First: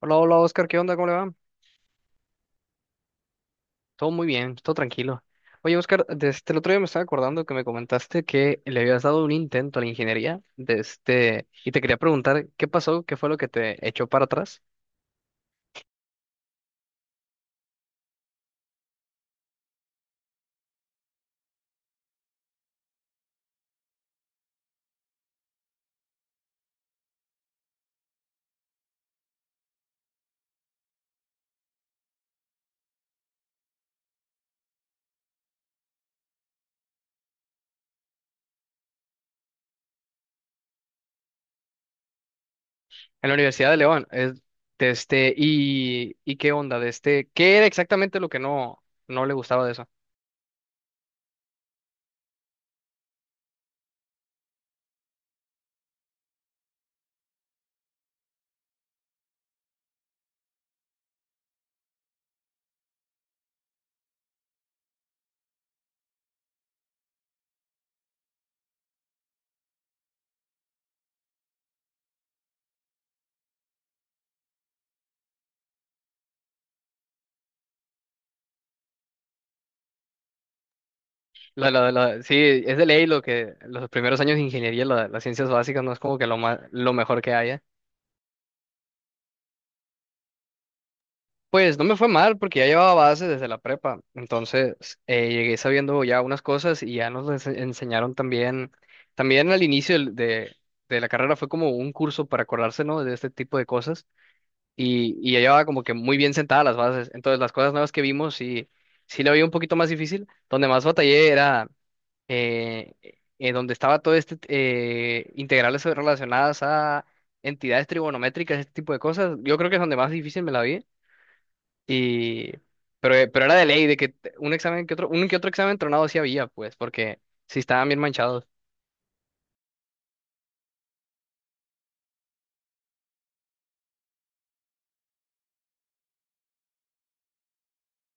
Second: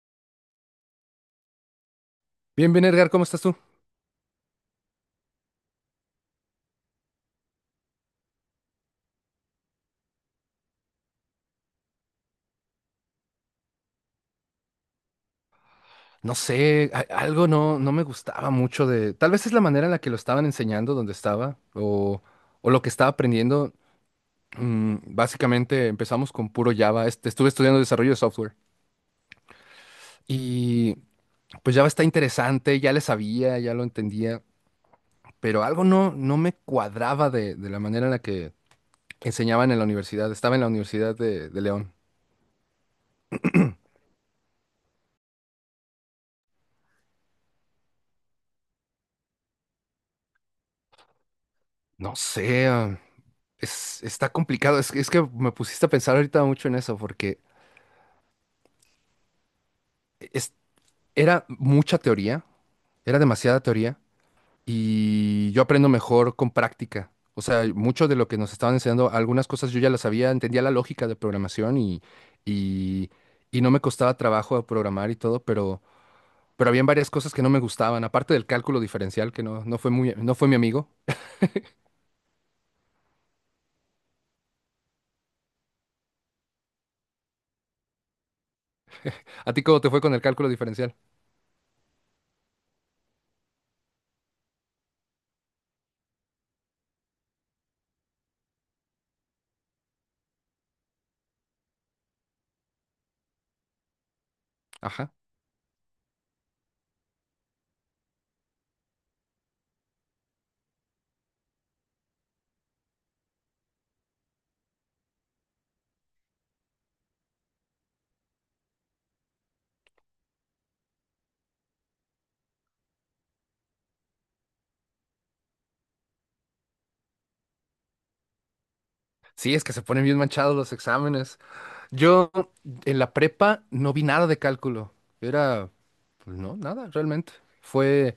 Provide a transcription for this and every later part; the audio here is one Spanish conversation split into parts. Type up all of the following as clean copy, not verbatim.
Hola, hola Oscar, ¿qué onda? ¿Cómo le va? Bien, bien, Edgar, ¿cómo estás tú? Todo muy bien, todo tranquilo. Oye Oscar, desde el otro día me estaba acordando que me comentaste que le habías dado un intento a la ingeniería y te quería preguntar qué pasó, qué fue lo que te echó para atrás No sé, algo no me gustaba mucho de. Tal vez es la manera en la que lo estaban enseñando donde estaba o lo que estaba aprendiendo. Básicamente empezamos con puro Java. Estuve estudiando desarrollo de software y pues Java está interesante, ya le sabía, ya lo entendía, pero algo no me cuadraba de la manera en la que enseñaban en la universidad. Estaba en la Universidad de León. en la Universidad de León. Y, qué onda, ¿qué era exactamente lo que no le gustaba de eso? No sé, es, está complicado. Es que me pusiste a pensar ahorita mucho en eso porque… Era mucha teoría, era demasiada teoría y yo aprendo mejor con práctica. O sea, mucho de lo que nos estaban enseñando, algunas cosas yo ya las sabía, entendía la lógica de programación y, y no me costaba trabajo programar y todo, pero habían varias cosas que no me gustaban, aparte del cálculo diferencial, que no, no fue muy, no fue mi amigo. Sí, es de ley lo que los primeros años de ingeniería, las ciencias básicas, no es como que lo mejor que haya. ¿A ti cómo te fue con el cálculo diferencial? Pues no me fue mal porque ya llevaba bases desde la prepa, entonces llegué sabiendo ya unas cosas y ya nos les enseñaron también, también al inicio de la carrera fue como un curso para acordarse, ¿no? De este tipo de cosas Ajá. y, ya llevaba como que muy bien sentadas las bases, entonces las cosas nuevas que vimos sí la veía un poquito más difícil, donde más batallé era eh, donde estaba todo integrales relacionadas a entidades trigonométricas, este tipo de cosas, yo creo que es donde más difícil me la vi. Y, pero era de ley, de que un examen que otro, un que otro examen tronado sí había, pues, porque sí estaban bien manchados. Sí, es que se ponen bien manchados los exámenes. Yo en la prepa no vi nada de cálculo. Era, pues no, nada realmente. Fue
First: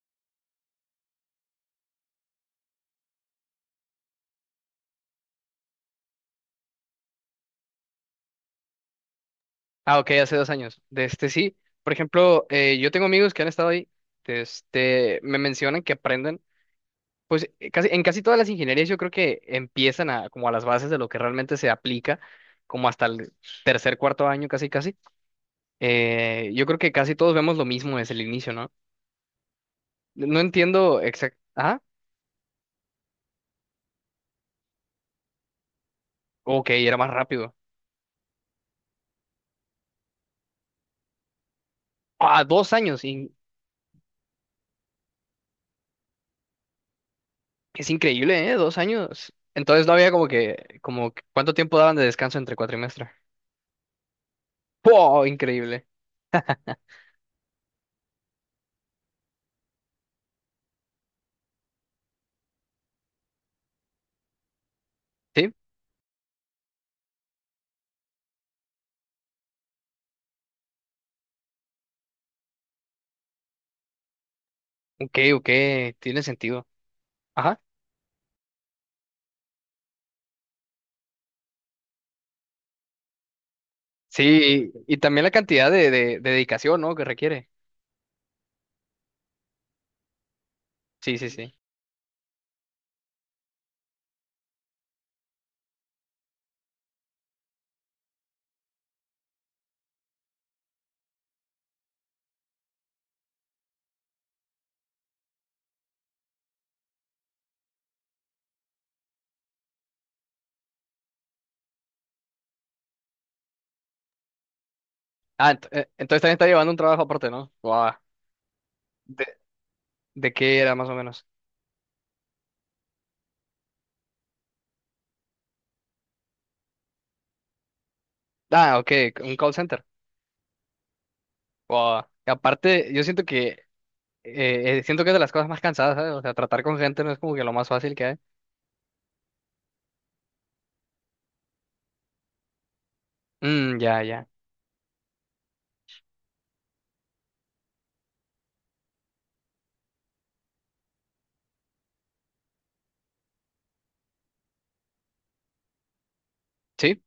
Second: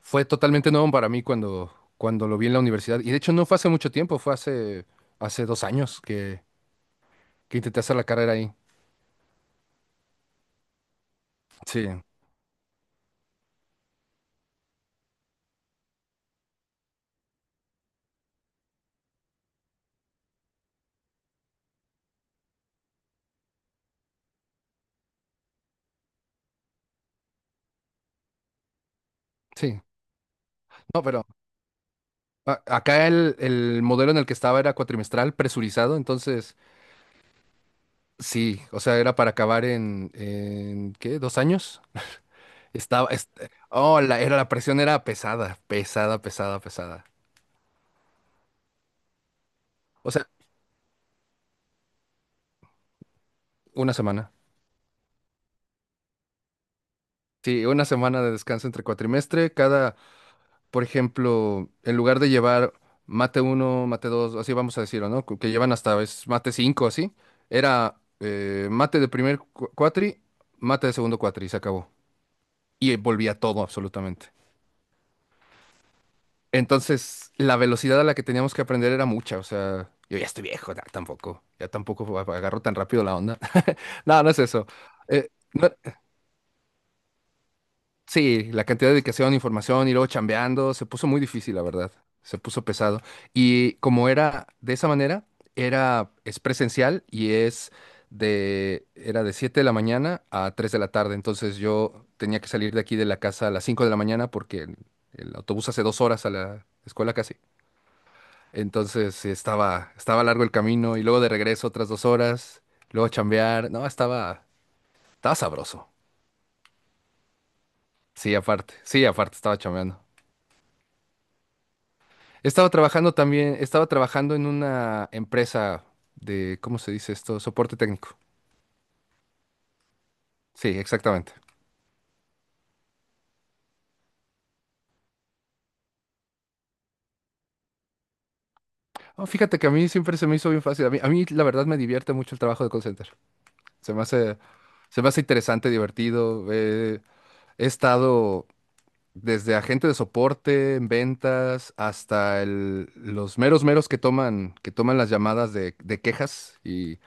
Fue totalmente nuevo para mí cuando, cuando lo vi en la universidad. Y de hecho no fue hace mucho tiempo, fue hace, hace 2 años que intenté hacer la carrera ahí. Ah, ok, hace 2 años. De este Sí, Sí, por ejemplo, yo tengo amigos que han estado ahí, me mencionan que aprenden, pues, casi, en casi todas las ingenierías yo creo que empiezan a, como a las bases de lo que realmente se aplica, como hasta el tercer, cuarto año, casi, casi. Yo creo que casi todos vemos lo mismo desde el inicio, ¿no? sí. No entiendo No, pero exactamente. Ah, acá el modelo en el que estaba era cuatrimestral, presurizado, entonces ok, era más rápido. sí, o sea, era para acabar en, ¿en qué? ¿2 años? Ah, 2 años. Estaba, oh, la, era, la presión era pesada, pesada, pesada, pesada. Es increíble, ¿eh? 2 años. Entonces no había O como sea, que, como, ¿cuánto tiempo daban de descanso entre cuatrimestres? una semana. ¡Wow! Increíble. Sí, una semana de descanso entre cuatrimestre, cada, por ejemplo, en lugar de llevar mate uno mate 2 así vamos a decirlo, ¿no? Que Sí, llevan hasta a veces mate 5 así, era mate de primer cuatri, mate de segundo cuatri, y se acabó. Y volvía todo absolutamente. ok, ok, tiene sentido. Entonces, la Ajá. velocidad a la que teníamos que aprender era mucha, o sea, yo ya estoy viejo, ya tampoco agarro tan rápido la onda. No, no es eso. Sí, y, también Eh, la cantidad no- de, de dedicación, ¿no? Que requiere. Sí, la cantidad de dedicación, información y luego chambeando, se puso Sí, muy sí, sí. difícil, la verdad. Se puso pesado. Y como era de esa manera, era, es presencial y es de, era de 7 de la mañana a 3 de la tarde. Entonces yo tenía que salir de aquí de la casa a las 5 de la mañana porque el autobús hace 2 horas a la escuela casi. Entonces sí, estaba, estaba largo el camino y luego de regreso otras 2 horas, luego chambear. No, estaba, estaba Ah, sabroso. entonces también está llevando un trabajo aparte, ¿no? ¡Wow! Sí, ¿De, aparte, estaba chambeando. de qué era más o menos? Estaba trabajando también, estaba trabajando en una empresa de, ¿cómo se dice esto? Soporte técnico. Ah, ok, un call center. Sí, exactamente. ¡Wow! Y aparte, yo siento que es de las cosas más cansadas, ¿sabes? O sea, tratar con gente no es como que lo más fácil que hay. Ah, fíjate que a mí siempre se me hizo bien fácil. La verdad me divierte mucho el trabajo de call center. Mm, Se me ya, ya. hace, se me hace interesante, divertido. He estado desde agente de soporte en ventas hasta los meros meros que toman las llamadas de quejas Sí,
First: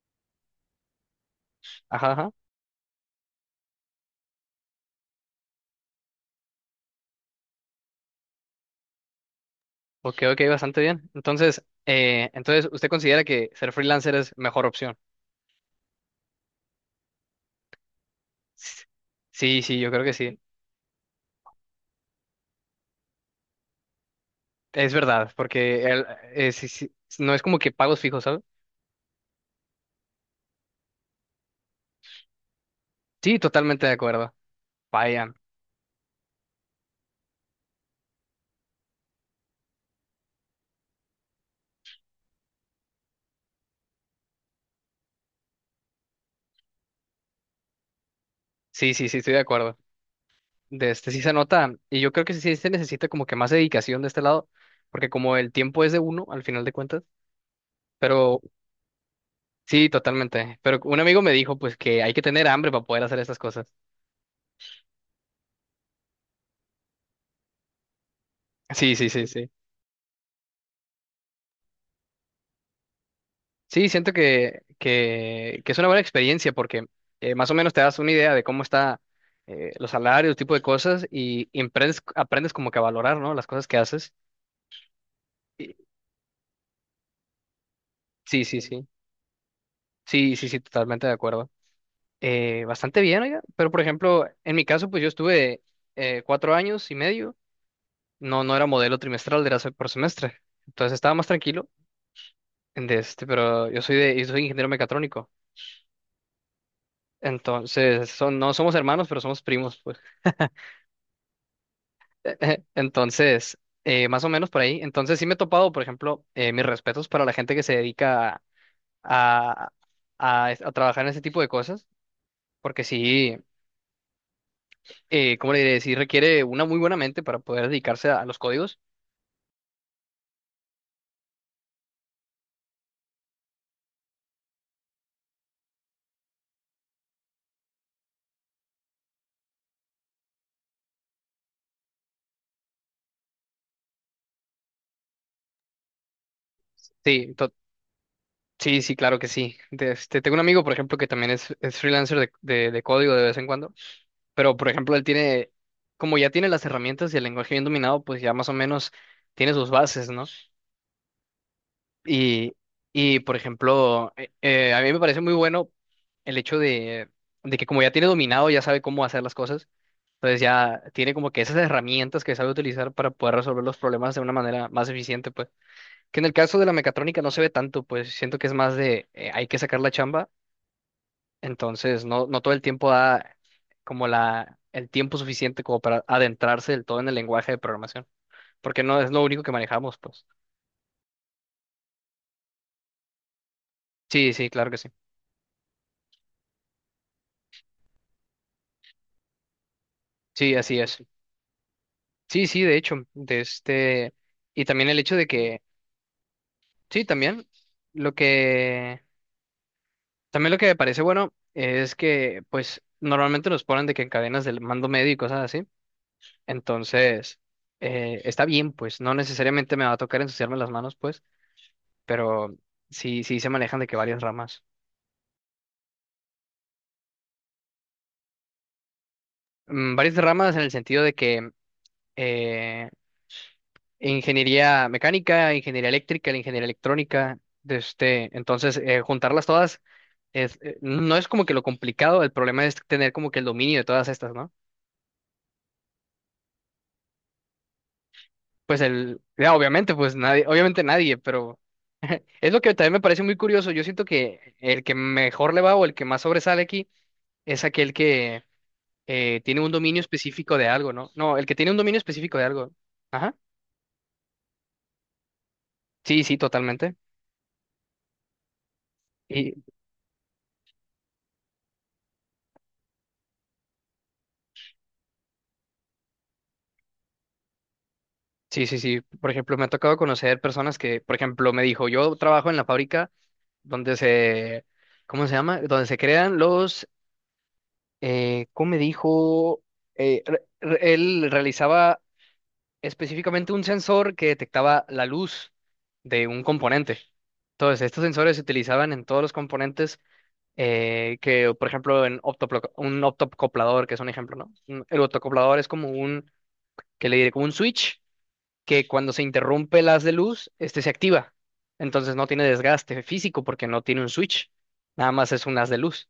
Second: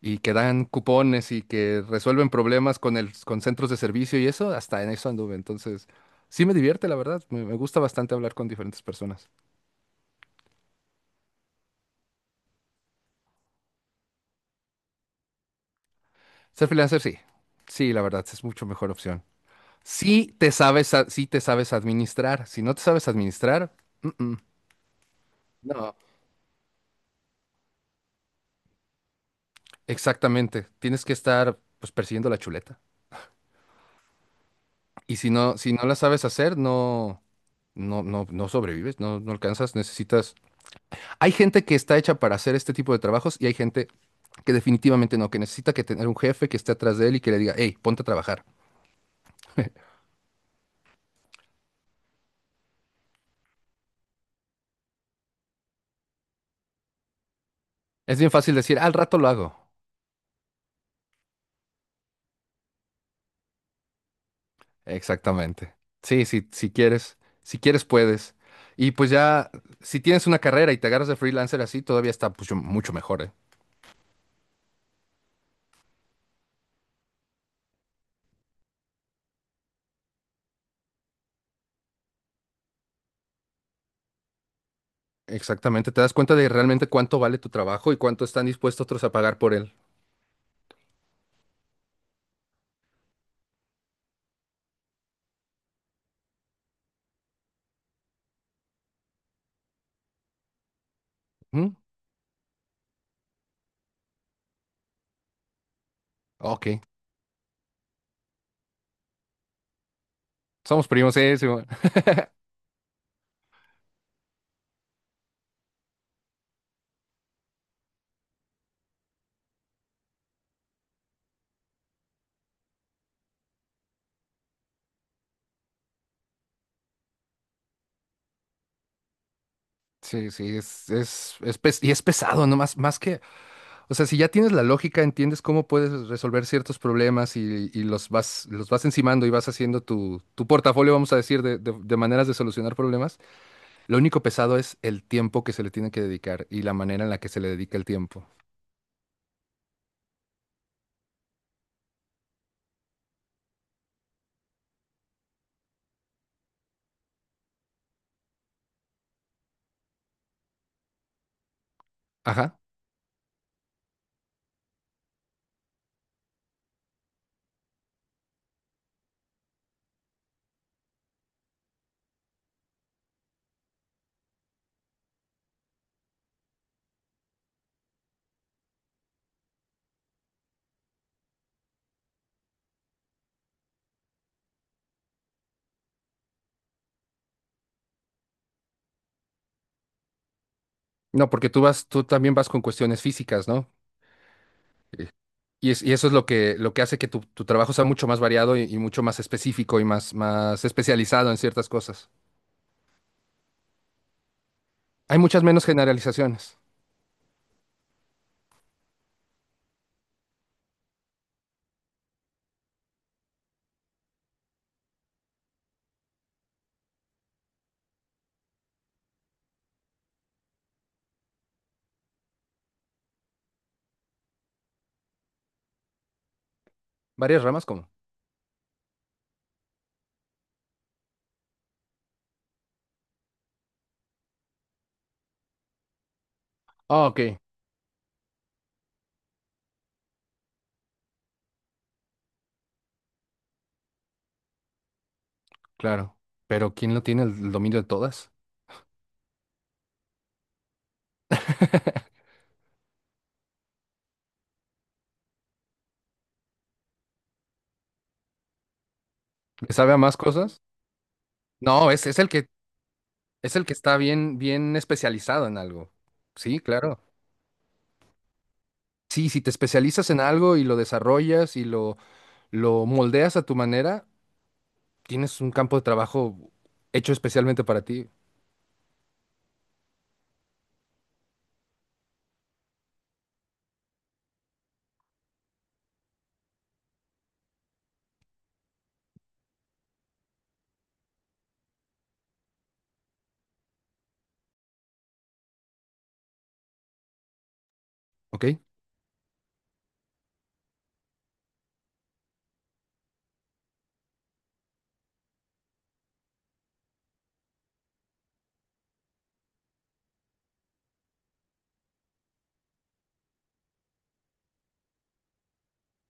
y que dan cupones y que ajá, resuelven ajá. problemas con el, con centros de servicio y eso, hasta en eso anduve. Entonces, sí me divierte, la verdad. Me gusta bastante hablar con diferentes personas. Ok, ok, bastante bien. Entonces, entonces, ¿usted considera que ser freelancer es mejor opción? Ser freelancer, sí. Sí, la verdad, es mucho S- mejor opción. Sí, sí, yo creo que Si sí. te sabes, sí te sabes administrar. Si no te sabes administrar, mm, mm, Es verdad, porque no, sí, sí, no es como que pagos fijos, ¿sabes? exactamente. Tienes que estar, pues, persiguiendo la chuleta. Sí, totalmente de acuerdo. Y si Vayan. no, si no la sabes hacer, no sobrevives, no, no alcanzas, necesitas. Hay gente que está hecha para hacer este tipo de trabajos y hay gente que definitivamente no, que necesita que tener un jefe que esté atrás de él y que le diga, hey, ponte a trabajar. Sí, sí, sí, estoy de acuerdo. De este Sí se nota, y yo creo que sí se necesita como que más dedicación de este lado, porque como el tiempo es de uno, al final de cuentas, Es bien pero fácil decir, al rato lo hago. sí, totalmente. Pero un amigo me dijo, pues, que hay que tener hambre para poder hacer estas cosas. Exactamente. Sí, sí, si quieres, si quieres puedes. Y Sí, sí, pues sí, sí. ya, si tienes una carrera y te agarras de freelancer así, todavía está pues, mucho mejor, ¿eh? Sí, siento que, que es una buena experiencia porque más o menos te das una idea de cómo está los salarios, tipo de cosas y, aprendes, como que a valorar, ¿no? Las cosas que haces. Y- Exactamente, te das cuenta de realmente cuánto vale tu trabajo y cuánto sí, están sí, dispuestos sí. otros a pagar por él. Sí, sí, sí, totalmente de acuerdo. Bastante bien, oiga. Pero por ejemplo, en mi caso, pues yo estuve 4 años y medio. No, no era modelo trimestral, era por semestre. Entonces estaba más tranquilo. ¿Mm? Pero yo soy ingeniero mecatrónico. Ok, Entonces, no somos hermanos, pero somos primos, pues. somos primos, sí, sí, bueno. Entonces, más o menos por ahí. Entonces sí me he topado, por ejemplo, mis respetos para la gente que se dedica a, a trabajar en ese tipo de cosas, porque sí, ¿cómo le diré? Sí requiere una muy buena mente para poder dedicarse a, los códigos. Sí, sí, es y es pesado, ¿no? Más, más que… O sea, si ya tienes la lógica, entiendes cómo puedes resolver ciertos problemas y los vas encimando y vas haciendo tu, tu portafolio, vamos a decir, de maneras de solucionar problemas. Lo único pesado es el tiempo que se le tiene que dedicar y la manera en la que Sí, se le dedica el tiempo. sí, sí, claro que sí. Tengo un amigo, por ejemplo, que también es freelancer de código de vez en cuando, pero, por ejemplo, él tiene, como ya tiene las herramientas y el lenguaje bien dominado, pues ya más o menos tiene sus bases, ¿no? Y, Ajá. y por ejemplo, a mí me parece muy bueno el hecho de que como ya tiene dominado, ya sabe cómo hacer las cosas, entonces ya tiene como que esas herramientas que sabe utilizar para poder resolver los problemas de una manera más eficiente, pues. Que en el caso de la mecatrónica no se ve tanto, pues siento que es más de hay que sacar la chamba, entonces no, no todo el tiempo da como el tiempo suficiente como para adentrarse del todo en el lenguaje de programación, porque no es lo único que manejamos, pues. No, porque tú vas, tú también vas con cuestiones físicas, ¿no? Sí, sí, claro que sí. Eh, y eso es lo que hace que tu trabajo sea mucho más variado y mucho más específico y más, Sí, más así es. especializado en ciertas cosas. Sí, sí, de hecho, y también el hecho Hay de muchas que, menos generalizaciones. sí, lo que, también lo que me parece bueno es que, pues, normalmente nos ponen de que en cadenas del mando medio y cosas así, entonces, está bien, pues, no necesariamente me va a tocar ensuciarme las manos, pues, pero sí, sí se manejan de que varias ramas. ¿Varias ramas cómo? Mm, varias ramas en el sentido de que eh, ingeniería mecánica, ingeniería eléctrica, la ingeniería Ah, ok. electrónica, entonces, juntarlas todas. No es como que lo complicado, el problema es tener como que el dominio de todas estas, ¿no? Claro, pero ¿quién lo tiene el dominio de todas? Pues ya, obviamente, pues nadie, obviamente nadie, pero es lo que también me parece muy curioso. Yo siento que el que mejor le va o el que más sobresale aquí es aquel que tiene un ¿Le sabe a dominio más específico cosas? de algo, ¿no? No, el que tiene un No, dominio específico de algo. Ajá. es el que está bien, bien especializado en algo. Sí, sí, Sí, totalmente. claro. Sí, si te Y especializas en algo y lo desarrollas lo moldeas a tu manera, tienes un campo de trabajo hecho especialmente para ti, sí, sí, sí. Por ejemplo, me ha tocado conocer personas que, por ejemplo, me dijo, yo trabajo en la fábrica donde se, ¿cómo se llama? Donde se crean los ¿cómo me dijo? Él realizaba específicamente un sensor que detectaba la luz de un componente. Entonces, estos sensores se ¿ok? utilizaban en todos los componentes que, por ejemplo, en un optocoplador, que es un ejemplo, ¿no? El optocoplador es que le diré, como un switch que cuando se interrumpe el haz de luz, este se activa. Entonces no tiene desgaste físico porque no tiene un switch, nada más es un haz de luz.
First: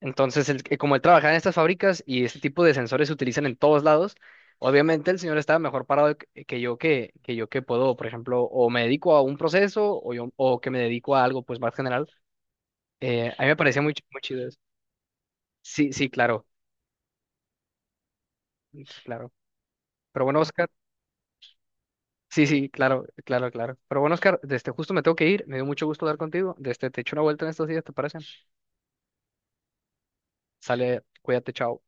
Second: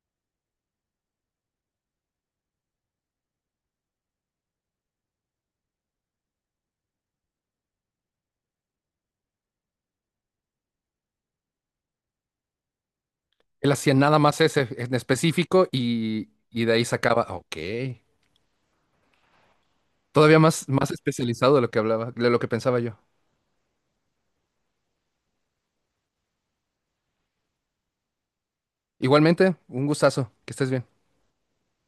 Entonces, como él trabajaba en estas fábricas y este tipo de sensores se utilizan en todos lados, obviamente el señor estaba mejor parado que que yo que puedo, por ejemplo, o me dedico a un proceso o que me dedico a algo pues más general. A mí me Él parecía muy, hacía nada muy más chido eso. ese en específico Sí, sí, claro, y de ahí sacaba, ah, ok. mm, claro. Pero Todavía bueno, más, Oscar, más especializado de lo que hablaba, de lo sí, que sí, pensaba yo. claro, claro, claro. Pero bueno, Oscar, desde justo me tengo que ir, me dio mucho gusto hablar contigo. Desde te echo una vuelta en estos días, ¿te parece? Igualmente, un gustazo, que estés bien. Sale, cuídate, chao.